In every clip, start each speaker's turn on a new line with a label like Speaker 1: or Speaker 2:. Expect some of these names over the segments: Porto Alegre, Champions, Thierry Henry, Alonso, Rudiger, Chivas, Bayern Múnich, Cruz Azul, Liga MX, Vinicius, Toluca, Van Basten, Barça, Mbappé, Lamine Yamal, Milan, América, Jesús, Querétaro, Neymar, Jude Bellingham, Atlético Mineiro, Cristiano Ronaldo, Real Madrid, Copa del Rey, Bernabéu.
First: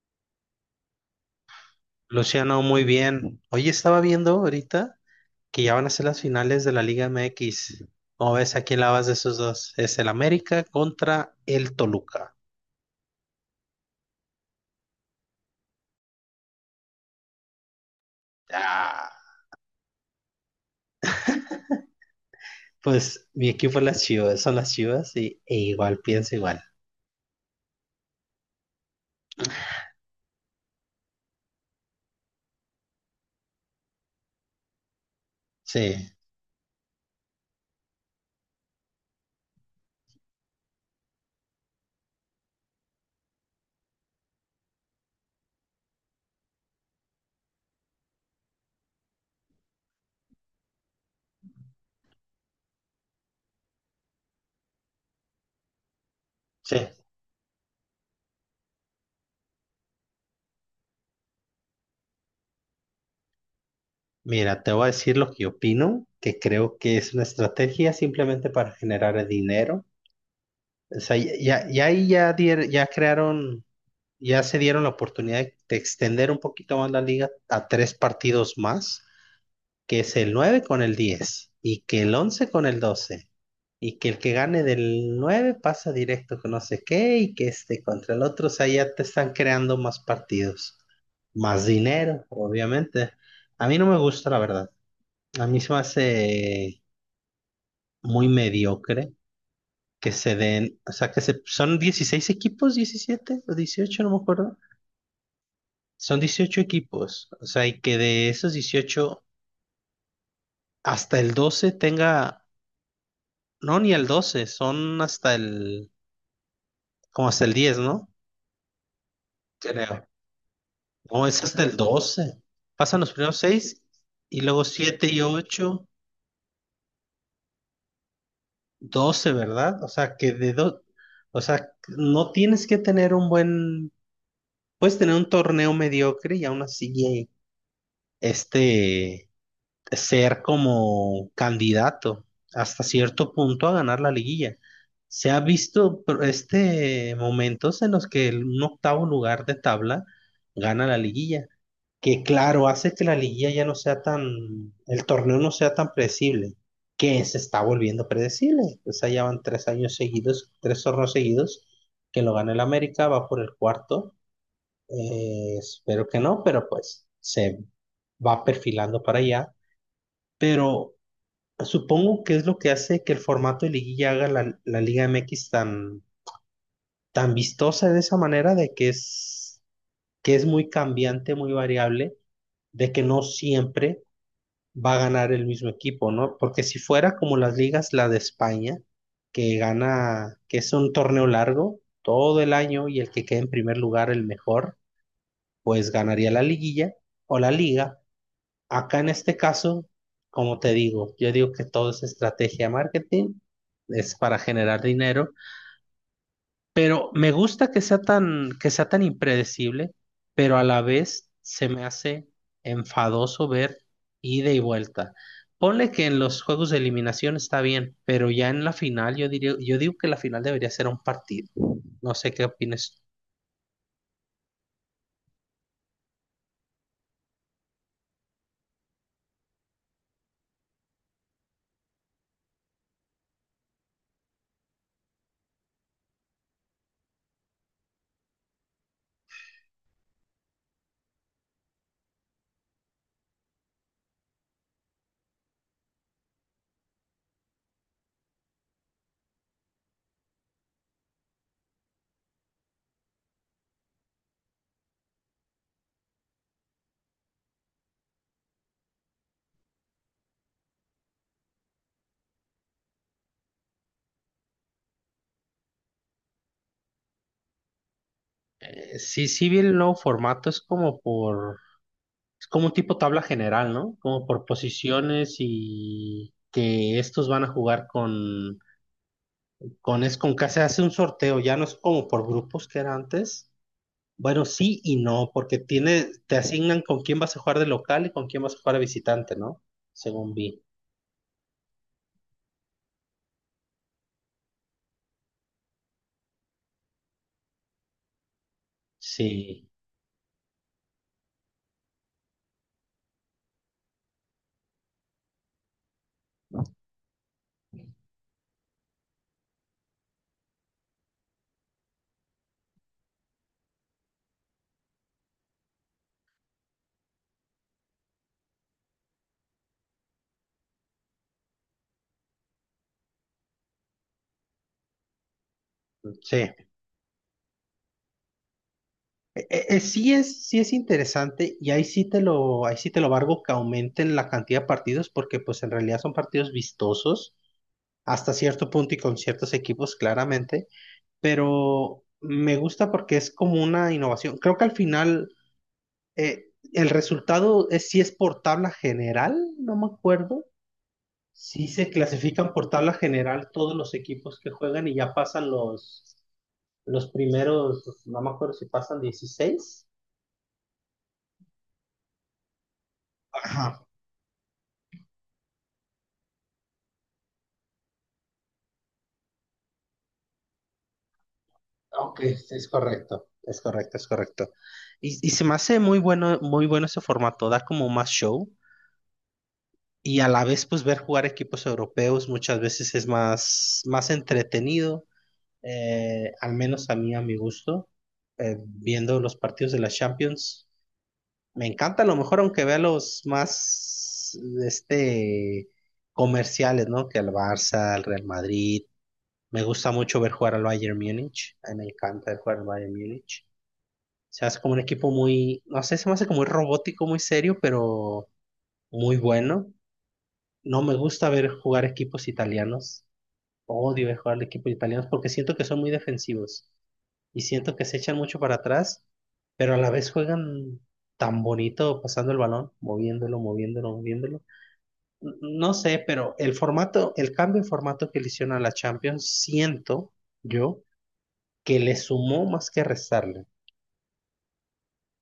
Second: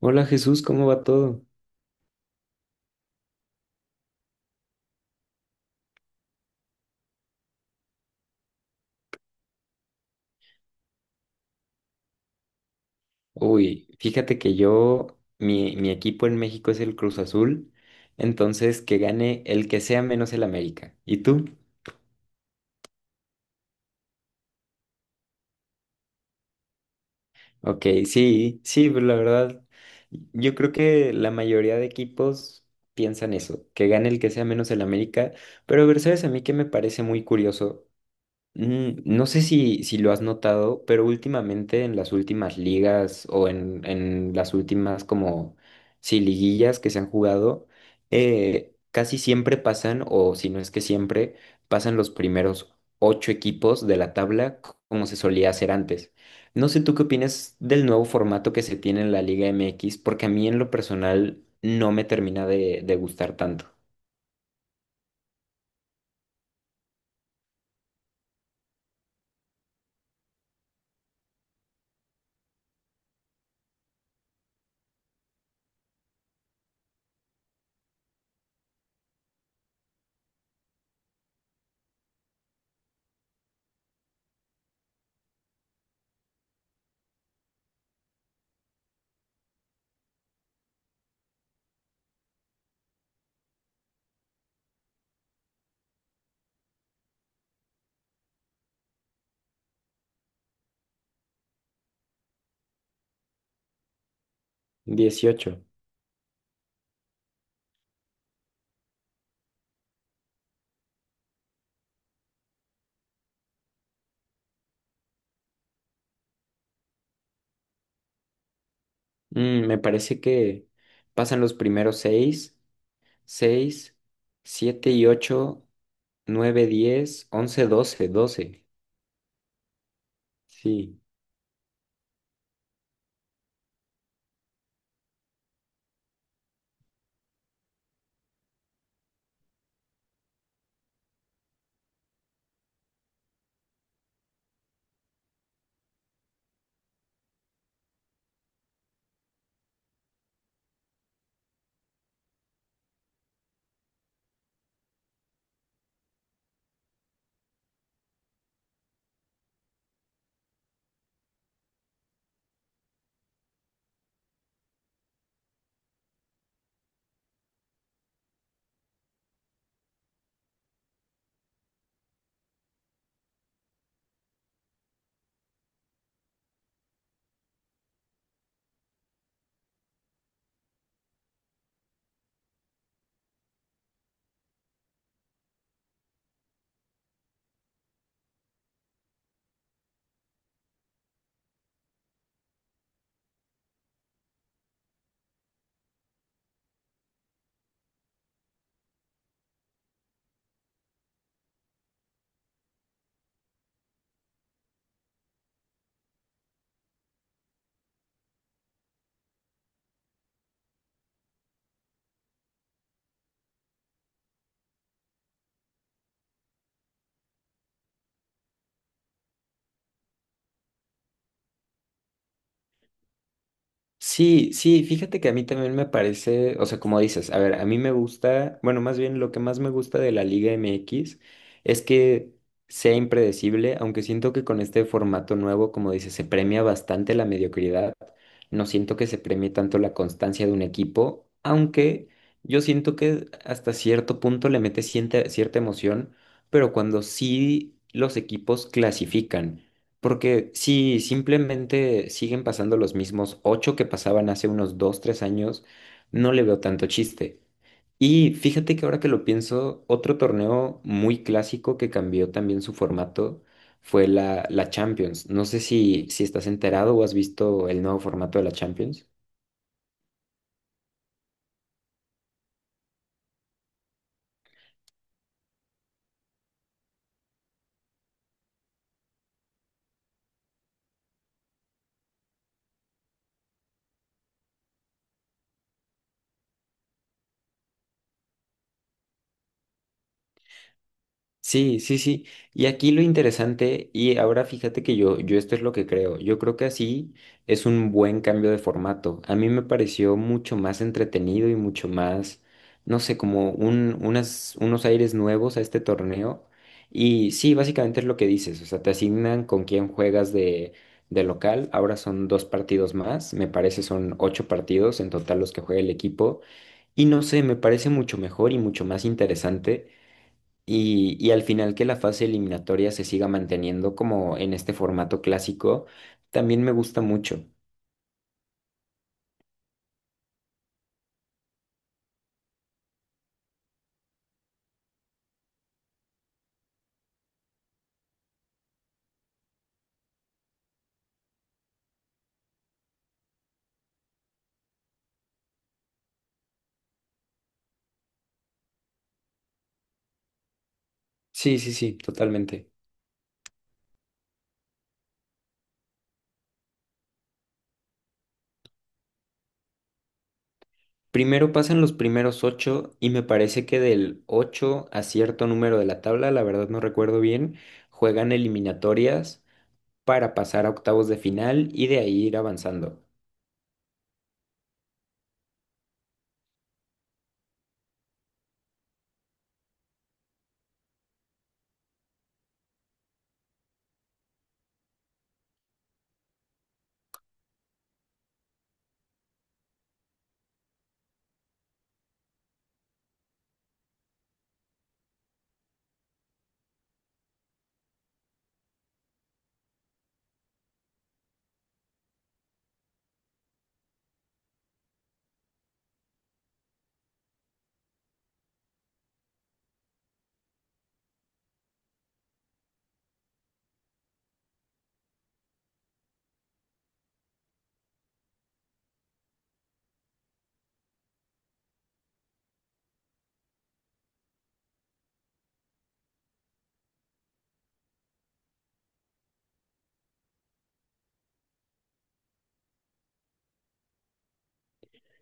Speaker 1: Hola Jesús, ¿cómo va todo?
Speaker 2: Luciano, muy bien. Hoy estaba viendo ahorita que ya van a ser las finales de la Liga MX. ¿Cómo ves? ¿A quién la vas de esos dos? Es el América contra el Toluca.
Speaker 1: Uy, fíjate que yo, mi equipo en México es el Cruz Azul, entonces que
Speaker 2: Ah,
Speaker 1: gane el que sea menos el América. ¿Y tú?
Speaker 2: pues mi equipo es las Chivas, son las Chivas y, e igual pienso igual.
Speaker 1: Ok, sí, sí, pero la verdad, yo creo que la mayoría de equipos piensan eso, que gane el que sea menos el América, pero a ver,
Speaker 2: Sí,
Speaker 1: ¿sabes a mí que me parece muy curioso? No sé si lo has notado, pero últimamente en las últimas ligas o en las últimas como sí, liguillas que se han jugado, casi siempre pasan, o si no es que siempre, pasan los primeros ocho equipos de la tabla como se solía hacer antes. No sé
Speaker 2: sí.
Speaker 1: tú qué opinas del nuevo formato que se tiene en la Liga MX, porque a mí en lo personal no me termina de gustar tanto.
Speaker 2: Mira, te voy a decir lo que opino, que creo que es una estrategia simplemente para generar dinero. O sea, ya ahí ya, ya crearon. Ya se dieron la oportunidad de extender un poquito más la liga a tres partidos más, que es el 9 con el 10 y que el 11 con el 12 y que el que gane del 9 pasa directo con no sé qué y que este contra el otro, o sea, ya te están creando más partidos, más dinero, obviamente. A mí no me gusta, la verdad. A mí se me hace muy mediocre que se den, o sea, que se, son 16 equipos, 17 o dieciocho, no me acuerdo.
Speaker 1: 18.
Speaker 2: Son 18 equipos, o sea, y que de esos 18 hasta el 12 tenga, no, ni el doce, son hasta el, como hasta el diez, ¿no?
Speaker 1: Mm, me
Speaker 2: Creo.
Speaker 1: parece que
Speaker 2: No,
Speaker 1: pasan
Speaker 2: es
Speaker 1: los
Speaker 2: hasta el
Speaker 1: primeros
Speaker 2: doce.
Speaker 1: 6.
Speaker 2: Pasan los primeros 6
Speaker 1: 6.
Speaker 2: y luego
Speaker 1: siete y
Speaker 2: 7 y
Speaker 1: ocho
Speaker 2: ocho,
Speaker 1: 9, 10, 11, 12 12.
Speaker 2: doce, ¿verdad? O sea, que de dos,
Speaker 1: Sí.
Speaker 2: o sea, no tienes que tener un buen, puedes tener un torneo mediocre y aún así, este, ser como candidato hasta cierto punto a ganar la liguilla. Se ha visto pero, este, momentos en los que un octavo lugar de tabla gana la liguilla, que claro, hace que la liguilla ya no sea tan, el torneo no sea tan predecible, que se está volviendo predecible. O sea, ya van tres años seguidos, tres torneos seguidos, que lo gana el América, va por el cuarto. Espero que no, pero pues se va perfilando para allá. Pero supongo que es lo que hace que el formato de liguilla haga la Liga MX tan, tan vistosa de esa manera, de que es muy cambiante, muy variable, de que no siempre va a ganar el mismo equipo, ¿no? Porque si fuera como las ligas, la de España, que gana, que es un torneo largo todo el año y el que quede en primer lugar, el mejor, pues ganaría la liguilla o la liga. Acá en este caso, como te digo, yo digo que todo es estrategia de marketing, es para generar dinero, pero me gusta que sea tan impredecible, pero a la vez se me hace enfadoso ver ida y vuelta. Ponle que en los juegos de eliminación está bien, pero ya en la final yo diría, yo digo que la final debería ser un partido. No sé qué opinas.
Speaker 1: Sí, sí, fíjate que a mí también me parece, o sea, como dices, a ver, a mí me gusta, bueno, más bien lo que más me gusta de la Liga MX es que sea impredecible, aunque siento que con este formato nuevo, como dices, se premia bastante la mediocridad, no siento que se premie tanto la constancia de un equipo, aunque yo siento que hasta cierto punto le mete cierta emoción, pero cuando sí los equipos clasifican. Porque si simplemente siguen pasando los mismos ocho que pasaban hace unos dos, tres años, no le veo tanto chiste. Y fíjate que ahora que lo pienso, otro torneo muy clásico que cambió también su formato fue la Champions. No sé si estás enterado o has visto el nuevo formato de la Champions.
Speaker 2: Sí, sí, vi el nuevo formato, es como por... Es como un tipo tabla general, ¿no? Como por posiciones y que estos van a jugar con es con que se hace un sorteo, ya no es como por grupos que era antes. Bueno, sí y no, porque tiene, te asignan con quién vas a jugar de local y con quién vas a jugar de visitante, ¿no? Según vi.
Speaker 1: Sí, sí, sí. Y aquí lo interesante, y ahora fíjate que yo esto es lo que creo. Yo creo que así es un buen cambio de formato. A mí me
Speaker 2: Sí,
Speaker 1: pareció mucho más entretenido y mucho más, no sé, como unos aires nuevos a este torneo. Y sí, básicamente es lo que dices. O sea, te asignan con quién juegas de local. Ahora son dos partidos más. Me parece son ocho partidos en total los que juega el equipo. Y no sé, me parece mucho mejor y mucho más interesante y al final que la fase eliminatoria se siga manteniendo como en este formato clásico, también
Speaker 2: sí.
Speaker 1: me gusta mucho.
Speaker 2: Sí es interesante y ahí sí te lo, ahí sí te lo valgo que aumenten la cantidad de partidos porque pues en realidad son partidos vistosos hasta cierto punto y con ciertos equipos claramente. Pero me gusta porque es como una innovación. Creo que al final el resultado es si es por tabla general, no me acuerdo.
Speaker 1: Sí,
Speaker 2: Si
Speaker 1: sí,
Speaker 2: se
Speaker 1: sí,
Speaker 2: clasifican por
Speaker 1: totalmente.
Speaker 2: tabla general todos los equipos que juegan y ya pasan los primeros, no me acuerdo si pasan dieciséis.
Speaker 1: Primero pasan los primeros ocho y me parece que
Speaker 2: Ajá,
Speaker 1: del ocho a cierto número de la tabla, la verdad no recuerdo bien, juegan eliminatorias para pasar a octavos de final y de
Speaker 2: ok,
Speaker 1: ahí ir
Speaker 2: es
Speaker 1: avanzando.
Speaker 2: correcto, es correcto, es correcto. Y se me hace muy bueno, muy bueno ese formato, da como más show. Y a la vez pues ver jugar equipos europeos muchas veces es más, más entretenido, al menos a mí, a mi gusto, viendo los partidos de la Champions. Me encanta a lo mejor aunque vea los más, este, comerciales, ¿no? Que al Barça, al Real Madrid. Me gusta mucho ver jugar al Bayern Múnich, a mí me encanta ver jugar al Bayern Múnich. Se hace como un equipo muy, no sé, se me hace como muy robótico, muy serio, pero muy bueno. No me gusta ver jugar equipos italianos. Odio ver jugar equipos italianos porque siento que son muy defensivos y siento que se echan mucho para atrás, pero a la vez juegan tan bonito pasando el balón, moviéndolo, moviéndolo, moviéndolo. No sé, pero el formato, el cambio de formato que le hicieron a la Champions, siento yo que le sumó más que restarle.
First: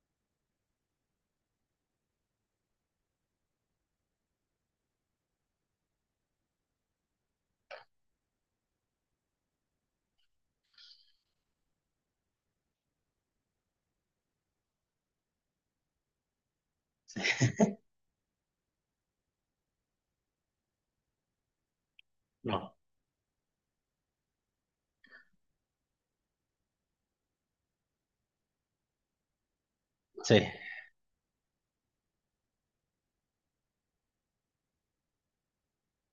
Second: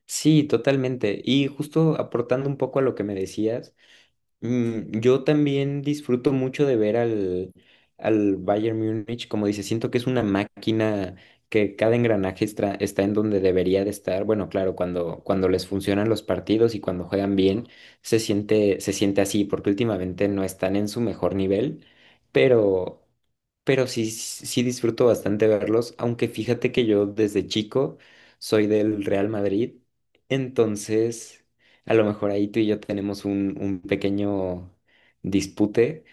Speaker 1: Sí, totalmente. Y justo aportando un poco a lo que me decías. Mm, yo también disfruto mucho de ver al, al Bayern Múnich, como dice, siento que es una máquina que cada engranaje está, está en donde debería de estar. Bueno, claro, cuando les funcionan los partidos y cuando juegan bien, se siente así, porque últimamente no están en su mejor nivel,
Speaker 2: No,
Speaker 1: pero, pero sí, sí disfruto bastante verlos, aunque fíjate que yo desde chico soy del Real Madrid,
Speaker 2: sí,
Speaker 1: entonces... A lo mejor ahí tú y yo tenemos un pequeño dispute.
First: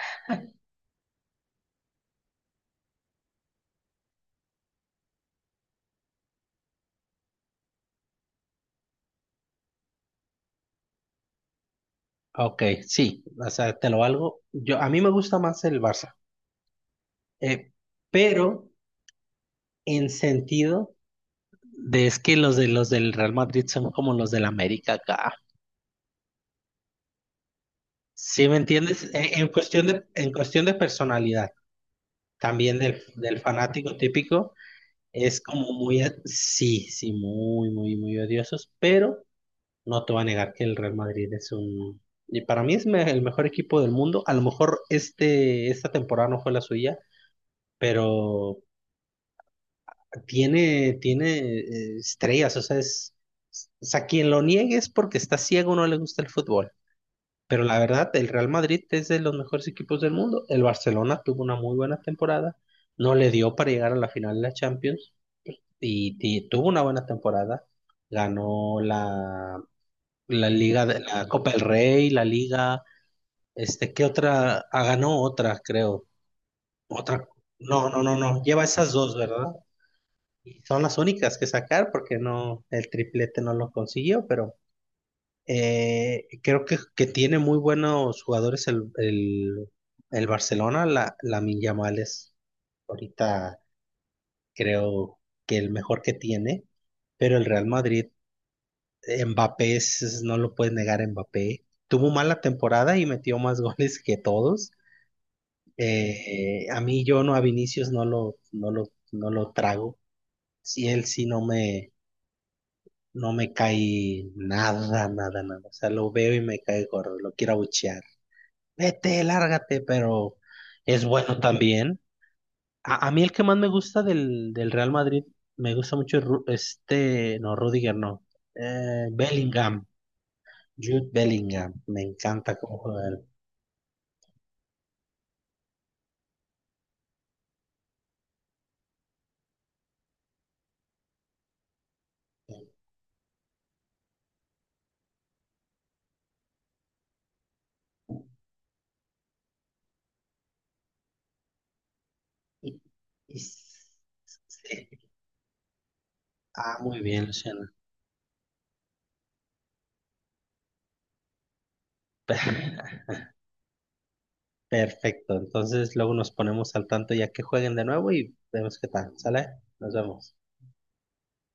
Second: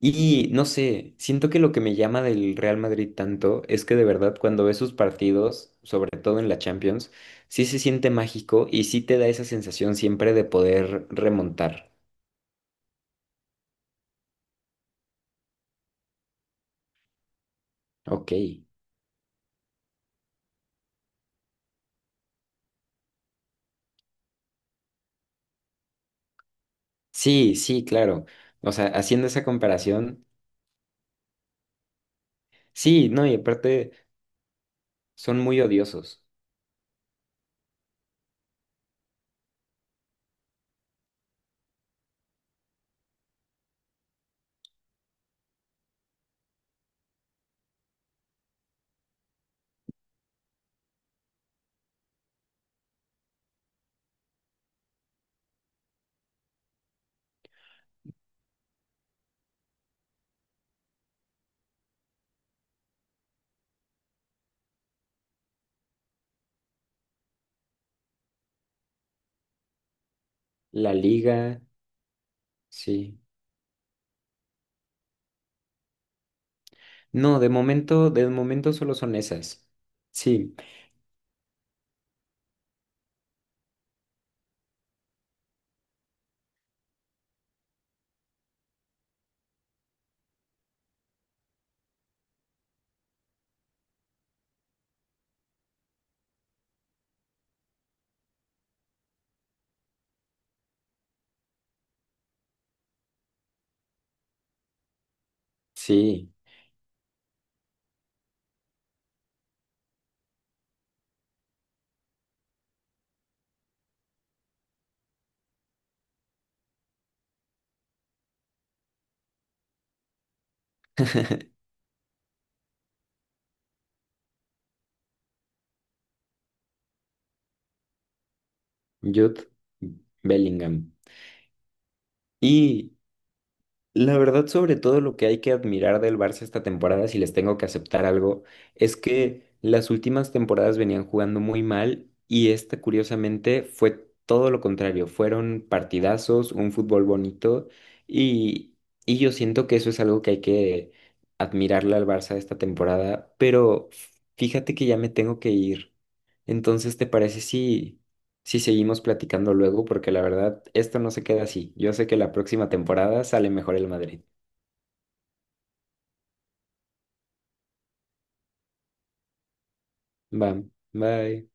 Speaker 1: Y no sé, siento que lo que me llama del Real Madrid tanto es que de verdad cuando ves sus partidos, sobre todo en la Champions, sí se siente mágico y sí te da esa sensación siempre de poder remontar.
Speaker 2: ok, sí, o sea, te lo valgo. Yo, a mí me gusta más el Barça, eh,
Speaker 1: Ok.
Speaker 2: pero en sentido. De es que los de los del Real Madrid son como los del América acá.
Speaker 1: Sí, sí, claro.
Speaker 2: ¿Sí me
Speaker 1: O sea,
Speaker 2: entiendes?
Speaker 1: haciendo esa comparación,
Speaker 2: En cuestión de personalidad, también del,
Speaker 1: sí, no, y
Speaker 2: del
Speaker 1: aparte
Speaker 2: fanático típico,
Speaker 1: son
Speaker 2: es
Speaker 1: muy
Speaker 2: como muy,
Speaker 1: odiosos.
Speaker 2: sí, sí, muy, muy, muy odiosos, pero no te voy a negar que el Real Madrid es un, y para mí es el mejor equipo del mundo. A lo mejor este, esta temporada no fue la suya, pero tiene, tiene estrellas, o sea, es, o sea, quien lo niegue es porque está ciego o no le gusta el fútbol. Pero la verdad, el Real Madrid es de los mejores equipos del mundo. El Barcelona tuvo una muy buena temporada, no le dio para llegar a la final de la Champions y tuvo una buena temporada. Ganó la, la Liga
Speaker 1: La
Speaker 2: de la Copa del
Speaker 1: liga,
Speaker 2: Rey, la Liga,
Speaker 1: sí.
Speaker 2: este, ¿qué otra? Ah, ganó otra, creo. Otra.
Speaker 1: No,
Speaker 2: No, no, no,
Speaker 1: de
Speaker 2: no. Lleva
Speaker 1: momento
Speaker 2: esas
Speaker 1: solo
Speaker 2: dos,
Speaker 1: son
Speaker 2: ¿verdad?
Speaker 1: esas. Sí.
Speaker 2: Y son las únicas que sacar porque no, el triplete no lo consiguió, pero... creo que tiene muy buenos jugadores el Barcelona, la, Lamine Yamal es ahorita creo que el mejor que tiene, pero el Real Madrid, Mbappé, no lo puedes negar, Mbappé tuvo mala temporada y metió más goles que todos.
Speaker 1: Sí.
Speaker 2: A mí yo no, a Vinicius no lo, no lo, no lo trago. Si él sí no me, no me cae nada, nada, nada. O sea, lo veo y me cae gordo, lo quiero abuchear. Vete, lárgate, pero es bueno también. A mí el que más me gusta del, del Real Madrid, me gusta mucho este, no, Rudiger no,
Speaker 1: Jude
Speaker 2: Bellingham,
Speaker 1: Bellingham.
Speaker 2: Jude Bellingham, me encanta cómo
Speaker 1: Y
Speaker 2: juega él.
Speaker 1: la verdad, sobre todo lo que hay que admirar del Barça esta temporada, si les tengo que aceptar algo, es que las últimas temporadas venían jugando muy mal y esta, curiosamente, fue todo lo contrario. Fueron partidazos, un fútbol bonito y, y yo siento que eso es algo que hay que admirarle al Barça esta
Speaker 2: Y-
Speaker 1: temporada,
Speaker 2: y
Speaker 1: pero fíjate que ya
Speaker 2: sí.
Speaker 1: me tengo que ir.
Speaker 2: Ah,
Speaker 1: Entonces,
Speaker 2: muy
Speaker 1: ¿te
Speaker 2: bien,
Speaker 1: parece
Speaker 2: Luciano.
Speaker 1: si, si seguimos platicando luego? Porque la verdad, esto no se queda así. Yo sé que la próxima temporada sale mejor el Madrid.
Speaker 2: Perfecto, entonces luego nos ponemos al tanto ya que jueguen de nuevo y vemos qué tal, ¿sale? Nos vemos.
Speaker 1: Va, bye.